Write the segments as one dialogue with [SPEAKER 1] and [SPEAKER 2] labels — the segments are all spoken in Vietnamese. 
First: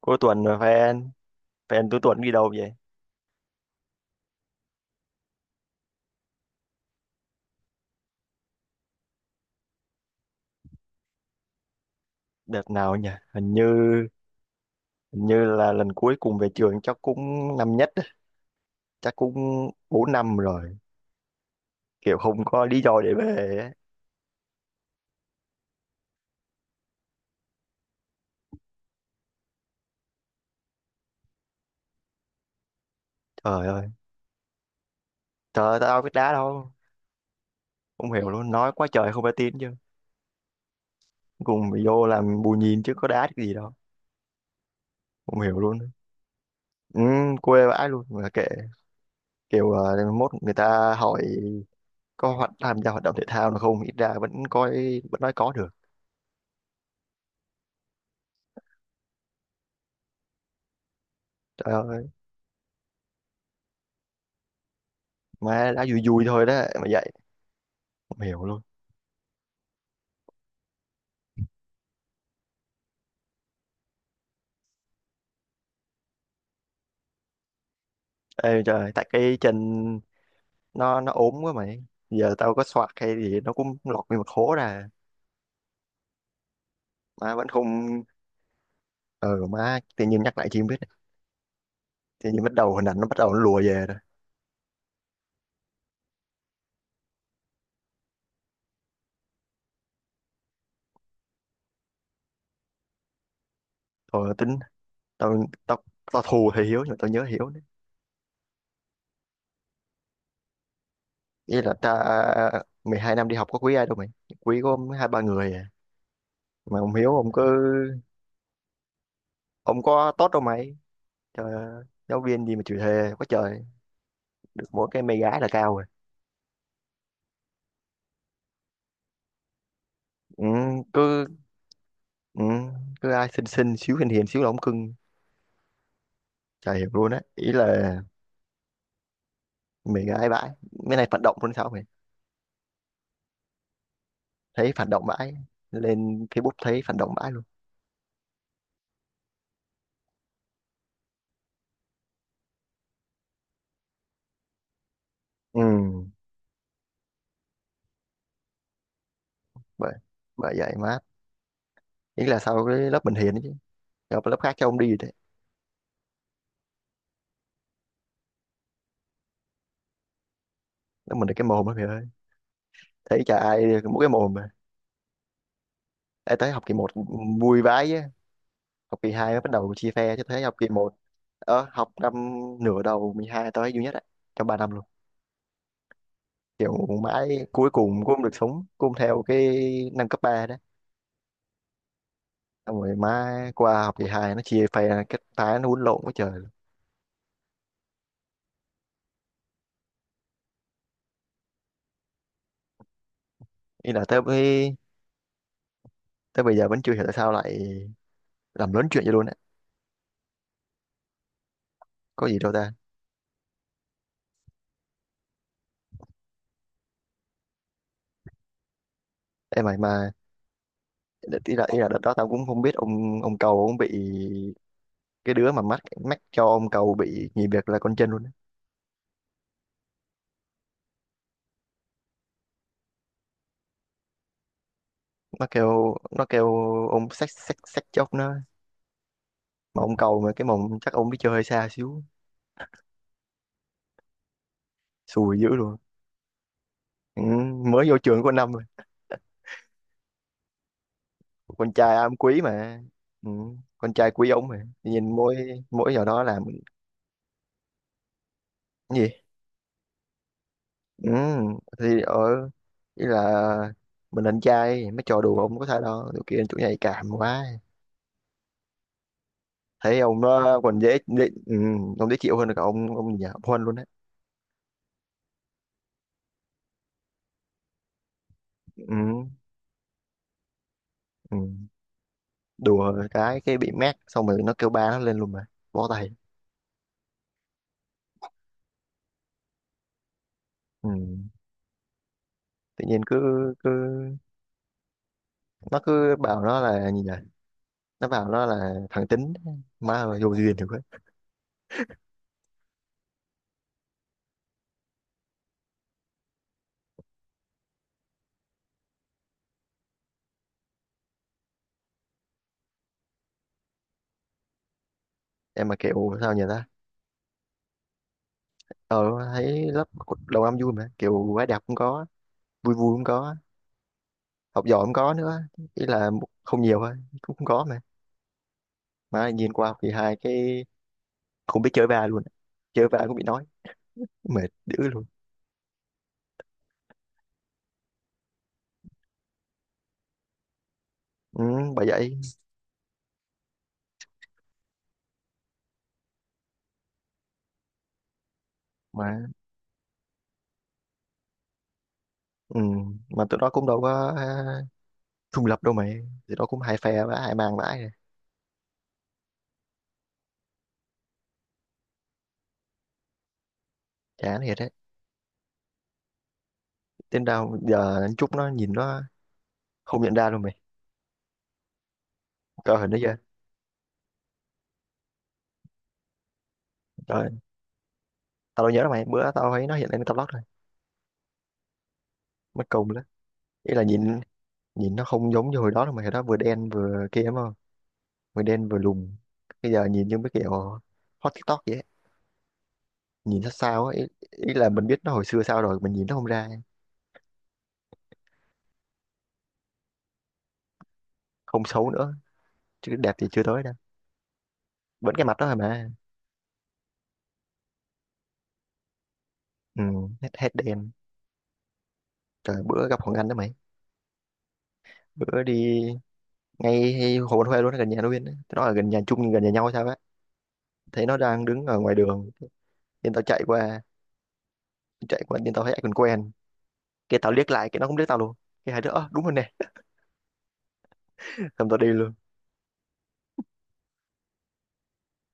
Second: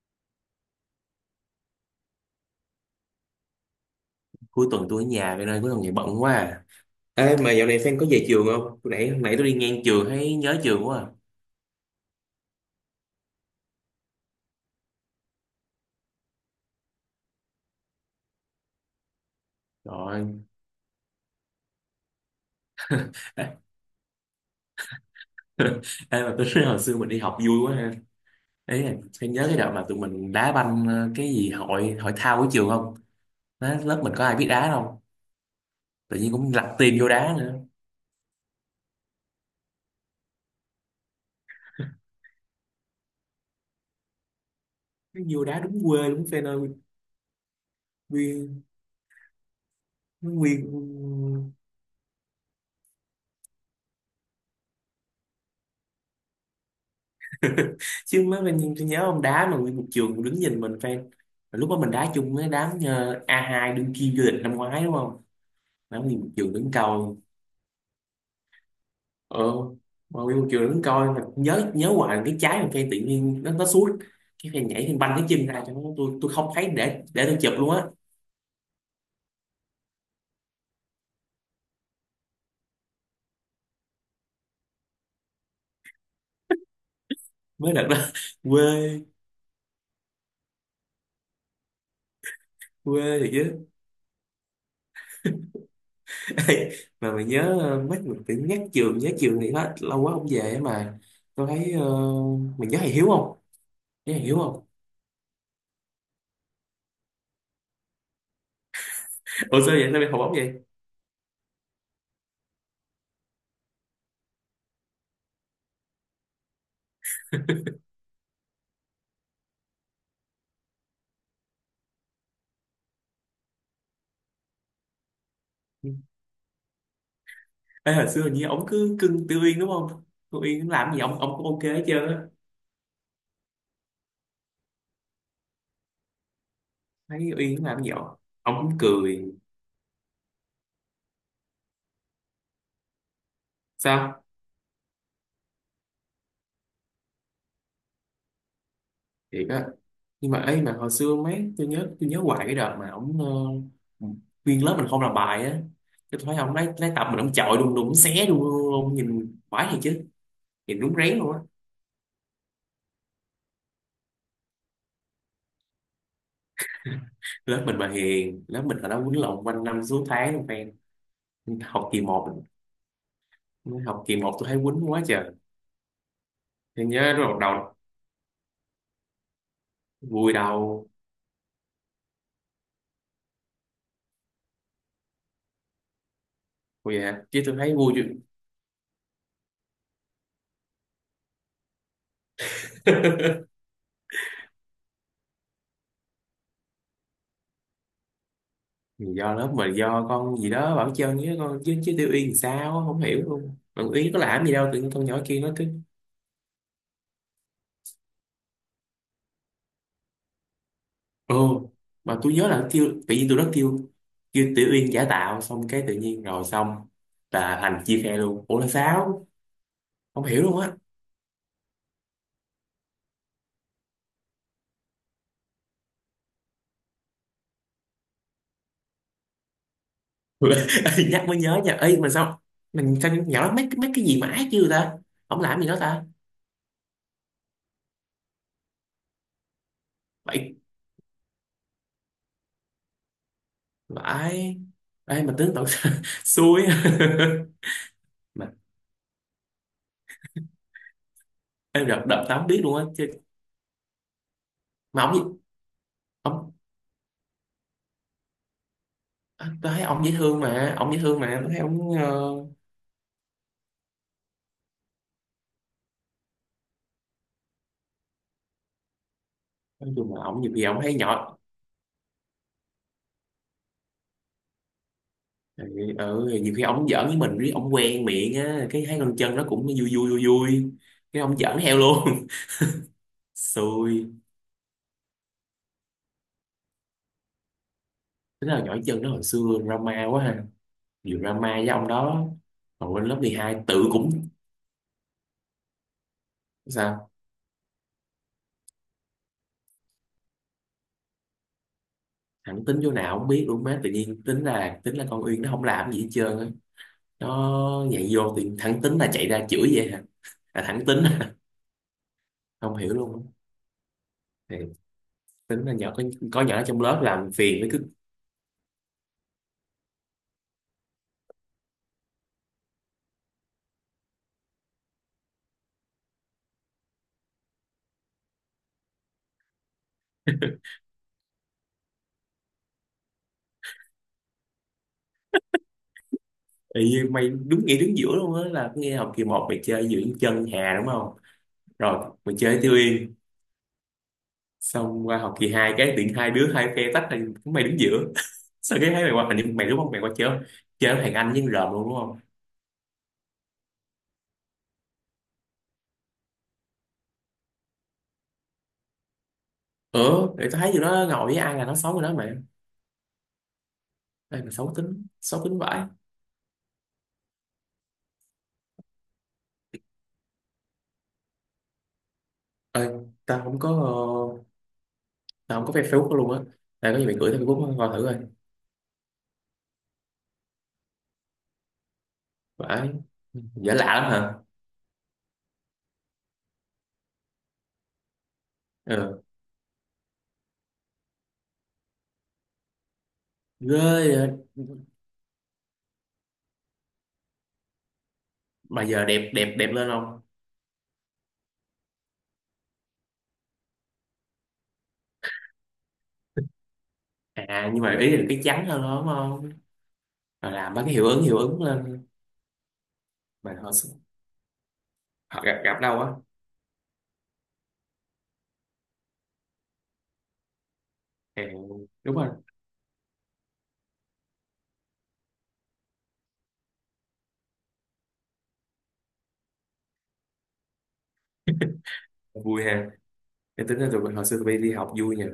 [SPEAKER 1] Cuối tuần rồi phải anh? Phải cuối tuần đi đâu vậy?
[SPEAKER 2] Cuối tuần tôi ở nhà vậy nên cuối tuần này bận quá à. Ê, mà dạo này Phan có về trường không? Hồi nãy, tôi đi ngang trường thấy nhớ trường quá à.
[SPEAKER 1] Đợt nào nhỉ? Hình như là lần cuối cùng về trường chắc cũng năm nhất á. Chắc cũng 4 năm
[SPEAKER 2] Rồi.
[SPEAKER 1] rồi. Kiểu không có lý do để
[SPEAKER 2] Ê,
[SPEAKER 1] về á.
[SPEAKER 2] ê mà tôi nói hồi xưa mình đi học vui quá ha. Ấy là Phan nhớ cái đợt mà tụi mình đá banh cái gì hội hội thao của trường không?
[SPEAKER 1] Trời
[SPEAKER 2] Đó,
[SPEAKER 1] ơi,
[SPEAKER 2] lớp mình có ai biết đá đâu.
[SPEAKER 1] trời ơi, tao biết
[SPEAKER 2] Tự
[SPEAKER 1] đá
[SPEAKER 2] nhiên cũng lặt
[SPEAKER 1] đâu.
[SPEAKER 2] tiền vô đá nữa.
[SPEAKER 1] Không hiểu luôn, nói quá trời không phải tin chứ. Cùng bị vô làm bù nhìn chứ có đá cái gì đâu.
[SPEAKER 2] Cái
[SPEAKER 1] Không
[SPEAKER 2] Vô
[SPEAKER 1] hiểu
[SPEAKER 2] đá
[SPEAKER 1] luôn.
[SPEAKER 2] đúng quê đúng Phan ơi.
[SPEAKER 1] Ừ, quê vãi luôn mà kệ,
[SPEAKER 2] Nguyên,
[SPEAKER 1] kiểu mốt người
[SPEAKER 2] nguyên.
[SPEAKER 1] ta hỏi có hoạt tham gia hoạt động thể thao nào không, ít ra vẫn coi vẫn nói có được.
[SPEAKER 2] Chứ mới mình tôi nhớ ông đá mà nguyên một trường đứng nhìn mình Phan. Lúc
[SPEAKER 1] Trời
[SPEAKER 2] đó mình
[SPEAKER 1] ơi,
[SPEAKER 2] đá chung với đám A2 đương kim vô địch năm ngoái đúng không?
[SPEAKER 1] mà đá vui
[SPEAKER 2] Nắm đi
[SPEAKER 1] vui
[SPEAKER 2] một
[SPEAKER 1] thôi đó
[SPEAKER 2] trường đứng
[SPEAKER 1] mà
[SPEAKER 2] coi.
[SPEAKER 1] vậy. Không hiểu luôn.
[SPEAKER 2] Ờ mà đi một trường đứng coi mà nhớ nhớ hoài cái trái mà phen tự nhiên nó suốt cái phen nhảy phen banh cái chân ra cho nó, tôi không thấy để tôi chụp luôn á.
[SPEAKER 1] Ê trời, tại cái chân nó ốm quá mày. Giờ tao có xoạc hay gì nó cũng lọt nguyên một hố ra. Má vẫn
[SPEAKER 2] Mới đợt đó.
[SPEAKER 1] không...
[SPEAKER 2] Quê.
[SPEAKER 1] Ừ má, tự nhiên nhắc lại chi không biết. Tự nhiên bắt đầu hình ảnh nó bắt
[SPEAKER 2] Quê thì
[SPEAKER 1] đầu nó lùa
[SPEAKER 2] chứ.
[SPEAKER 1] về rồi.
[SPEAKER 2] Ê, mà mày nhớ mấy mình tự nhắc trường nhớ trường thì hết lâu quá không về á. Mà tôi thấy mình nhớ thầy Hiếu không nhớ thầy
[SPEAKER 1] Thôi
[SPEAKER 2] Hiếu
[SPEAKER 1] tính,
[SPEAKER 2] không
[SPEAKER 1] tao, tao, tao thù thì Hiếu nhưng mà tao nhớ Hiếu nữa.
[SPEAKER 2] Ủa sao vậy, sao mày học ổng vậy?
[SPEAKER 1] Ý là ta 12 năm đi học có quý ai đâu mày. Quý có hai ba người à. Mà ông Hiếu ông cứ... Ông có tốt đâu mày. Trời ơi, giáo viên gì mà chịu thề quá trời. Được mỗi cái mê gái là cao rồi.
[SPEAKER 2] Ê, hồi xưa hình như ổng cứ cưng Tiêu Uyên đúng không? Tiêu
[SPEAKER 1] Ừ,
[SPEAKER 2] Uyên làm gì ổng
[SPEAKER 1] cứ...
[SPEAKER 2] ổng cũng ok hết trơn á.
[SPEAKER 1] Ừ, cứ ai xinh xinh xíu hiền hiền xíu là ông cưng, chả hiểu luôn á.
[SPEAKER 2] Thấy
[SPEAKER 1] Ý
[SPEAKER 2] Uyên làm gì
[SPEAKER 1] là
[SPEAKER 2] ổng ổng cũng cười.
[SPEAKER 1] mình ai bãi, mấy này phản động luôn sao mày,
[SPEAKER 2] Sao,
[SPEAKER 1] thấy phản động bãi, lên Facebook thấy phản động bãi luôn.
[SPEAKER 2] thiệt á? Nhưng mà ấy, mà hồi xưa mấy tôi nhớ hoài cái đợt mà ổng, ờ, nguyên lớp mình không làm bài á,
[SPEAKER 1] Ừ,
[SPEAKER 2] cái tôi thấy ông lấy tập mình ông chọi đùng đùng, ông xé đùng đùng đùng, nhìn khoái thiệt
[SPEAKER 1] bởi
[SPEAKER 2] chứ.
[SPEAKER 1] bởi vậy
[SPEAKER 2] Nhìn đúng
[SPEAKER 1] mát.
[SPEAKER 2] rén luôn á.
[SPEAKER 1] Ý là sau cái lớp mình hiền ấy chứ, gặp lớp khác cho ông đi đấy.
[SPEAKER 2] Lớp mình mà hiền? Lớp mình hồi đó quýnh lộn quanh năm suốt tháng luôn fan.
[SPEAKER 1] Lớp mình là cái
[SPEAKER 2] Nhưng
[SPEAKER 1] mồm á mày
[SPEAKER 2] học kỳ
[SPEAKER 1] ơi,
[SPEAKER 2] một,
[SPEAKER 1] thấy chả ai mỗi
[SPEAKER 2] học
[SPEAKER 1] cái
[SPEAKER 2] kỳ
[SPEAKER 1] mồm
[SPEAKER 2] một
[SPEAKER 1] mà.
[SPEAKER 2] tôi thấy quýnh quá trời.
[SPEAKER 1] Ê, tới học kỳ
[SPEAKER 2] Tôi
[SPEAKER 1] một
[SPEAKER 2] nhớ lúc
[SPEAKER 1] vui vãi á. Học kỳ hai mới bắt đầu chia phe chứ thấy học kỳ
[SPEAKER 2] đầu
[SPEAKER 1] một học năm, nửa đầu 12 tới duy nhất á, trong ba năm luôn, kiểu
[SPEAKER 2] vui dạ, chứ
[SPEAKER 1] mãi
[SPEAKER 2] tôi
[SPEAKER 1] cuối
[SPEAKER 2] thấy
[SPEAKER 1] cùng
[SPEAKER 2] vui chứ.
[SPEAKER 1] cũng không được sống cũng theo cái năm cấp 3. Xong rồi má qua học kỳ hai nó chia phe ra, cái phái nó quýnh lộn quá trời.
[SPEAKER 2] Do lớp mình, do con gì đó bảo chân với con chứ chứ tiêu yên thì sao á, không hiểu luôn, bạn
[SPEAKER 1] Ý là
[SPEAKER 2] ý có
[SPEAKER 1] tới
[SPEAKER 2] làm gì đâu
[SPEAKER 1] bây
[SPEAKER 2] tự nhiên con nhỏ kia nó.
[SPEAKER 1] tới bây giờ vẫn chưa hiểu tại sao lại làm lớn chuyện vậy luôn á.
[SPEAKER 2] Ừ. Mà
[SPEAKER 1] Có
[SPEAKER 2] tôi
[SPEAKER 1] gì
[SPEAKER 2] nhớ
[SPEAKER 1] đâu
[SPEAKER 2] là
[SPEAKER 1] ta.
[SPEAKER 2] kêu tự nhiên tôi rất kêu kêu Tiểu Uyên giả tạo xong cái tự nhiên rồi xong là Thành chia khe luôn, ủa là sao?
[SPEAKER 1] Em mày mà.
[SPEAKER 2] Không hiểu luôn á.
[SPEAKER 1] Ý là đợt đó tao cũng không biết ông cầu ông bị, cái đứa mà mắc mắc cho ông cầu bị nghỉ việc là con chân luôn á.
[SPEAKER 2] Ê, nhắc mới nhớ nha, ấy mà sao mình sao nhỏ mấy mấy cái gì mà ác chứ ta? Không
[SPEAKER 1] nó
[SPEAKER 2] làm gì đó
[SPEAKER 1] kêu
[SPEAKER 2] ta?
[SPEAKER 1] nó kêu ông xách xách xách chốc nó, mà ông cầu mà cái
[SPEAKER 2] Vậy
[SPEAKER 1] mồm chắc ông đi chơi hơi xa xíu,
[SPEAKER 2] vãi. Ê mà
[SPEAKER 1] xùi dữ
[SPEAKER 2] tướng tận.
[SPEAKER 1] luôn.
[SPEAKER 2] Xui á.
[SPEAKER 1] Ừ, mới vô trường có năm
[SPEAKER 2] Mà
[SPEAKER 1] rồi, con
[SPEAKER 2] em
[SPEAKER 1] trai
[SPEAKER 2] đợt
[SPEAKER 1] am
[SPEAKER 2] đợt tao
[SPEAKER 1] quý
[SPEAKER 2] không biết luôn
[SPEAKER 1] mà.
[SPEAKER 2] á chứ.
[SPEAKER 1] Ừ, con trai quý ông mà
[SPEAKER 2] Mà
[SPEAKER 1] nhìn mỗi
[SPEAKER 2] ông
[SPEAKER 1] mỗi giờ đó làm.
[SPEAKER 2] ông
[SPEAKER 1] Cái gì?
[SPEAKER 2] tôi thấy ông dễ thương mà
[SPEAKER 1] Ừ,
[SPEAKER 2] tôi thấy ông
[SPEAKER 1] thì ở, ý là mình anh trai mấy trò đùa ông có thể đâu, tụi kia chủ nhạy cảm quá,
[SPEAKER 2] nói
[SPEAKER 1] thấy
[SPEAKER 2] chung
[SPEAKER 1] ông
[SPEAKER 2] là ông nhiều
[SPEAKER 1] nó
[SPEAKER 2] khi
[SPEAKER 1] còn
[SPEAKER 2] ông thấy
[SPEAKER 1] dễ.
[SPEAKER 2] nhỏ.
[SPEAKER 1] Ừ, ông dễ chịu hơn cả ông nhà ông Huân luôn đấy.
[SPEAKER 2] Ừ, ừ, nhiều khi ông giỡn với mình riết ông quen miệng á, cái thấy con
[SPEAKER 1] Ừ,
[SPEAKER 2] chân nó cũng vui vui vui vui, cái ông
[SPEAKER 1] ừ.
[SPEAKER 2] giỡn theo luôn.
[SPEAKER 1] Đùa cái bị mát
[SPEAKER 2] Xui.
[SPEAKER 1] xong rồi nó kêu ba nó lên luôn mà, bó tay.
[SPEAKER 2] Thế là nhỏ chân nó hồi xưa drama quá ha.
[SPEAKER 1] Ừ.
[SPEAKER 2] Nhiều drama với ông đó.
[SPEAKER 1] Tự
[SPEAKER 2] Còn
[SPEAKER 1] nhiên
[SPEAKER 2] lên lớp
[SPEAKER 1] cứ
[SPEAKER 2] 12
[SPEAKER 1] cứ
[SPEAKER 2] tự cũng
[SPEAKER 1] nó cứ bảo nó là gì nhỉ,
[SPEAKER 2] sao.
[SPEAKER 1] nó bảo nó là thằng tính. Má ơi vô duyên thì quá.
[SPEAKER 2] Thẳng tính chỗ nào không biết luôn, má tự nhiên tính là con Uyên nó không làm gì hết trơn á, nó nhảy vô thì thẳng tính là chạy ra chửi vậy hả? Là thẳng tính. Không hiểu luôn á. Thì tính
[SPEAKER 1] Em
[SPEAKER 2] là
[SPEAKER 1] mà
[SPEAKER 2] nhỏ có,
[SPEAKER 1] kiểu sao nhỉ
[SPEAKER 2] có nhỏ
[SPEAKER 1] ta.
[SPEAKER 2] trong lớp làm phiền với.
[SPEAKER 1] ờ Thấy lớp đầu năm vui mà, kiểu gái đẹp cũng có, vui vui cũng có, học giỏi không có nữa. Ý là không nhiều thôi cũng không có mà nhìn qua học kỳ hai cái không biết chơi va luôn, chơi va cũng bị nói, mệt dữ luôn.
[SPEAKER 2] Ý, mày đúng nghĩa đứng giữa luôn á, là nghe học kỳ một mày chơi giữa chân Hà đúng không?
[SPEAKER 1] Ừ, bởi
[SPEAKER 2] Rồi
[SPEAKER 1] vậy
[SPEAKER 2] mày chơi Tiêu Yên, xong qua học kỳ 2 cái tiện hai đứa hai phe tách, thành mày đứng giữa. Sao cái thấy mày qua
[SPEAKER 1] mà.
[SPEAKER 2] hình như mày, đúng không, mày qua chơi chơi với thằng Anh với con rợm luôn đúng không?
[SPEAKER 1] Ừ, mà tụi nó cũng đâu có à, trung lập đâu mày, tụi nó cũng hai phe và hai mang vãi rồi.
[SPEAKER 2] Ừ để tao thấy tụi nó ngồi với ai là nó xấu rồi đó mày.
[SPEAKER 1] Chán
[SPEAKER 2] Ai mà
[SPEAKER 1] thiệt đấy.
[SPEAKER 2] xấu tính, xấu tính vãi.
[SPEAKER 1] Đến đâu giờ chút nó nhìn nó không nhận ra luôn mày, coi
[SPEAKER 2] Ơi,
[SPEAKER 1] hình nó chưa?
[SPEAKER 2] tao không có ờ, tao không có Facebook đó luôn á. Tao có gì mày
[SPEAKER 1] Trời ơi,
[SPEAKER 2] gửi tao Facebook coi thử coi.
[SPEAKER 1] tao đâu nhớ đâu mày, bữa tao thấy nó hiện lên tao lót rồi, mất công
[SPEAKER 2] Vãi.
[SPEAKER 1] lắm. Ý
[SPEAKER 2] Giả
[SPEAKER 1] là
[SPEAKER 2] lạ lắm
[SPEAKER 1] nhìn,
[SPEAKER 2] hả?
[SPEAKER 1] nhìn nó không giống như hồi đó đâu mày, hồi đó vừa đen vừa kia mà, mới đen vừa lùn.
[SPEAKER 2] Ừ.
[SPEAKER 1] Bây giờ nhìn như mấy kiểu hot TikTok vậy ấy, nhìn sao
[SPEAKER 2] Ghê
[SPEAKER 1] sao ấy ý.
[SPEAKER 2] vậy.
[SPEAKER 1] Ý là mình biết nó hồi xưa sao rồi mình nhìn nó không ra.
[SPEAKER 2] Mà giờ đẹp đẹp đẹp lên không?
[SPEAKER 1] Không xấu nữa chứ đẹp thì chưa tới đâu, vẫn cái mặt đó thôi mà.
[SPEAKER 2] À nhưng mà ý là cái trắng hơn đó đúng không?
[SPEAKER 1] Ừ, hết hết
[SPEAKER 2] Rồi làm mấy
[SPEAKER 1] đen.
[SPEAKER 2] cái hiệu ứng lên.
[SPEAKER 1] Trời bữa gặp Hoàng Anh đó mày,
[SPEAKER 2] Mà họ
[SPEAKER 1] bữa
[SPEAKER 2] họ gặp gặp
[SPEAKER 1] đi
[SPEAKER 2] đâu á.
[SPEAKER 1] ngay Hồ Văn Huê luôn, gần nhà nó Nguyên ấy, nó là gần nhà chung nhưng gần nhà nhau hay sao á. Thấy nó
[SPEAKER 2] À,
[SPEAKER 1] đang đứng ở ngoài
[SPEAKER 2] đúng rồi.
[SPEAKER 1] đường nên tao chạy qua, chạy qua nên tao thấy ai còn quen, cái tao liếc lại cái nó cũng liếc tao luôn, cái hai đứa "Ơ, đúng rồi nè". Xong tao đi luôn.
[SPEAKER 2] Vui ha. Em tính ra tụi mình hồi xưa tụi bay đi học vui nhỉ.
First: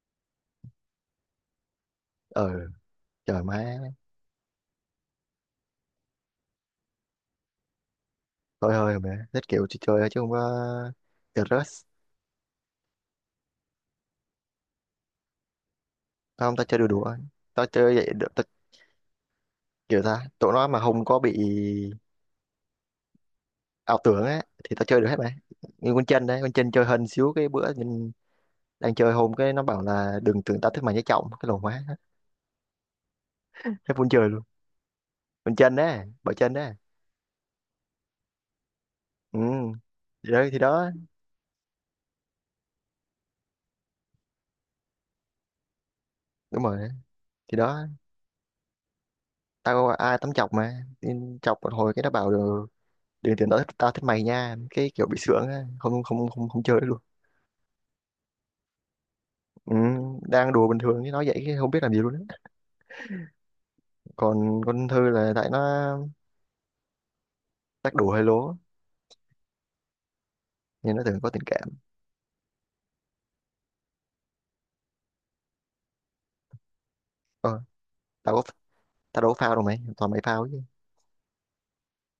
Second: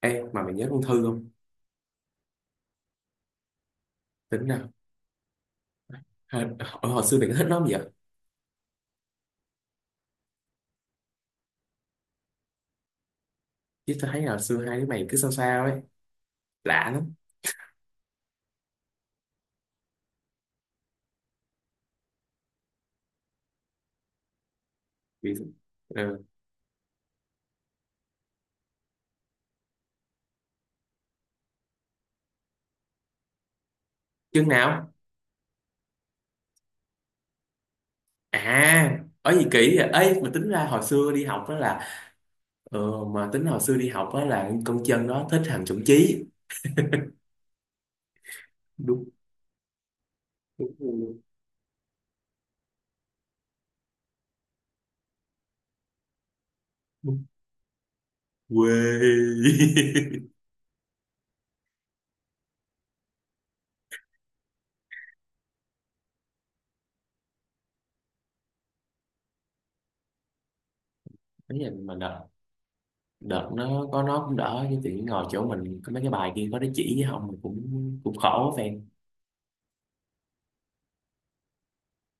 [SPEAKER 2] Ê mà mày nhớ con Thư không?
[SPEAKER 1] Ờ, trời má.
[SPEAKER 2] Tính nào. Hồi, hồi xưa mày có thích nó không vậy?
[SPEAKER 1] Thôi thôi mẹ thích kiểu chơi chơi thôi chứ không có được rush.
[SPEAKER 2] Chứ tao thấy là hồi xưa hai đứa mày cứ sao sao ấy.
[SPEAKER 1] Không, tao chơi đùa
[SPEAKER 2] Lạ lắm.
[SPEAKER 1] đùa, tao chơi vậy được. Tao kiểu ta tụi nó mà không có bị ảo tưởng á thì tao chơi được hết mày.
[SPEAKER 2] Vì,
[SPEAKER 1] Như con
[SPEAKER 2] ừ.
[SPEAKER 1] chân đấy, con chân chơi hên xíu cái bữa nhìn, đang chơi hôm cái nó bảo là đừng tưởng tao thích mày nhé, trọng cái lồn quá, hết muốn chơi luôn.
[SPEAKER 2] Chừng nào?
[SPEAKER 1] Con chân đấy, bởi chân đấy.
[SPEAKER 2] À ở
[SPEAKER 1] Ừ,
[SPEAKER 2] gì kỹ vậy? Ê
[SPEAKER 1] thì
[SPEAKER 2] mà
[SPEAKER 1] đó,
[SPEAKER 2] tính
[SPEAKER 1] thì
[SPEAKER 2] ra hồi
[SPEAKER 1] đó.
[SPEAKER 2] xưa đi học đó là, mà tính hồi xưa đi học đó là con chân đó thích thằng chuẩn Chí.
[SPEAKER 1] Đúng rồi, thì đó.
[SPEAKER 2] Đúng.
[SPEAKER 1] Tao có ai tắm chọc mà,
[SPEAKER 2] Đúng.
[SPEAKER 1] nên chọc một hồi cái nó bảo được, đừng tưởng tao thích, mày nha, cái kiểu bị sướng á, không không không không chơi được luôn.
[SPEAKER 2] Đúng.
[SPEAKER 1] Ừ,
[SPEAKER 2] Quê.
[SPEAKER 1] đang đùa bình thường chứ nói vậy chứ không biết làm gì luôn á. Còn con Thư là tại nó, chắc đùa hơi lố, nhưng nó thường có tình
[SPEAKER 2] Thế
[SPEAKER 1] cảm.
[SPEAKER 2] là mà đợt đợt nó có, nó cũng đỡ chứ tự nhiên ngồi chỗ mình có mấy cái bài kia có đứa chỉ với không, mình
[SPEAKER 1] Ờ,
[SPEAKER 2] cũng cũng
[SPEAKER 1] tao có,
[SPEAKER 2] khổ fan.
[SPEAKER 1] tao đâu có phao đâu mày, toàn mày phao chứ.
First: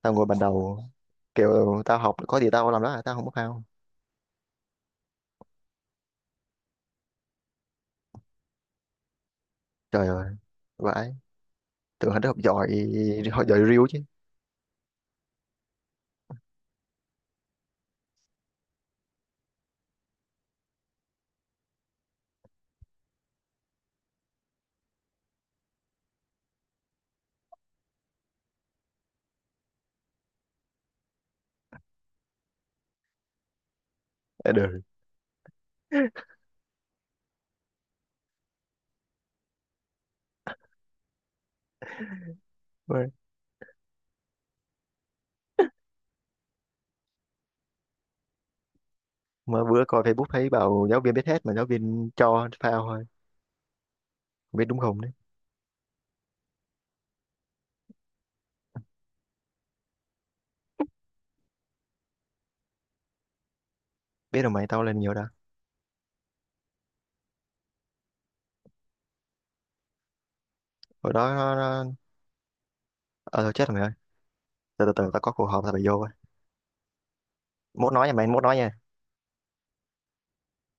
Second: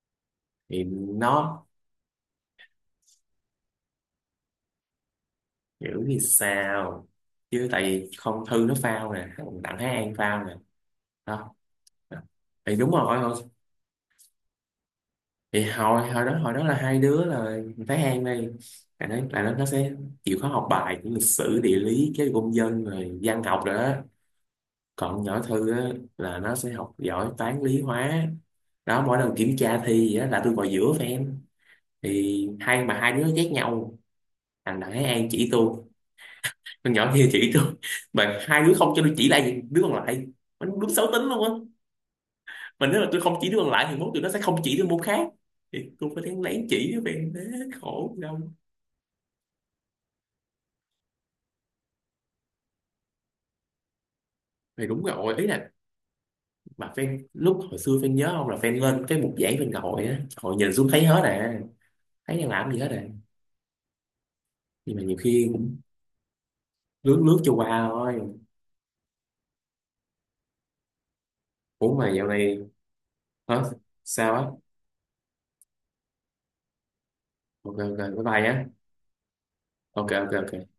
[SPEAKER 1] Tao ngồi bàn đầu,
[SPEAKER 2] Thì nó
[SPEAKER 1] kiểu tao học có gì tao làm đó à, tao không có phao.
[SPEAKER 2] hiểu như sao? Chứ tại vì không, thư nó phao nè, còn đặng Thái
[SPEAKER 1] Trời
[SPEAKER 2] An
[SPEAKER 1] ơi,
[SPEAKER 2] phao nè
[SPEAKER 1] vãi,
[SPEAKER 2] đó.
[SPEAKER 1] tưởng hắn học giỏi,
[SPEAKER 2] Thì đúng rồi,
[SPEAKER 1] học giỏi riu chứ.
[SPEAKER 2] thì hồi hồi đó là hai đứa là Thái An đây là nó, nó sẽ chịu khó học bài của lịch sử địa lý cái công dân rồi văn học rồi đó. Còn nhỏ Thư á, là nó sẽ học giỏi toán lý hóa đó. Mỗi lần kiểm tra thi gì á, là tôi ngồi giữa fan, thì hai đứa ghét nhau.
[SPEAKER 1] Đã
[SPEAKER 2] Thằng
[SPEAKER 1] đời.
[SPEAKER 2] Đại An chỉ tôi, con nhỏ kia chỉ tôi, mà hai đứa không cho tôi chỉ lại đứa còn lại, mình đúng xấu tính luôn á. Mà nếu
[SPEAKER 1] Ôi,
[SPEAKER 2] mà tôi không chỉ đứa còn lại thì mốt tụi nó sẽ không chỉ đứa môn khác, thì tôi phải đáng lén chỉ đứa fan thế. Khổ đâu.
[SPEAKER 1] mà bữa coi Facebook thấy bảo giáo viên biết hết mà giáo viên cho phao thôi, không biết đúng
[SPEAKER 2] Thì
[SPEAKER 1] không
[SPEAKER 2] đúng
[SPEAKER 1] đấy.
[SPEAKER 2] rồi, ý là mà fan lúc hồi xưa fan nhớ không, là fan lên cái mục giảng fan ngồi á, ngồi nhìn xuống thấy hết à. Thấy đang làm gì hết à.
[SPEAKER 1] Biết rồi mày, tao
[SPEAKER 2] Nhưng
[SPEAKER 1] lên
[SPEAKER 2] mà
[SPEAKER 1] nhiều
[SPEAKER 2] nhiều
[SPEAKER 1] đã.
[SPEAKER 2] khi lướt lướt cho qua thôi.
[SPEAKER 1] Hồi đó nó...
[SPEAKER 2] Ủa mà dạo này.
[SPEAKER 1] Ờ thôi
[SPEAKER 2] Hả?
[SPEAKER 1] chết rồi mày ơi.
[SPEAKER 2] Sao á?
[SPEAKER 1] Từ từ, từ tao có cuộc họp tao phải vô rồi.
[SPEAKER 2] Ok
[SPEAKER 1] Mốt
[SPEAKER 2] ok
[SPEAKER 1] nói nha
[SPEAKER 2] bye
[SPEAKER 1] mày,
[SPEAKER 2] bye
[SPEAKER 1] mốt
[SPEAKER 2] nhé.
[SPEAKER 1] nói nha.
[SPEAKER 2] Ok ok ok.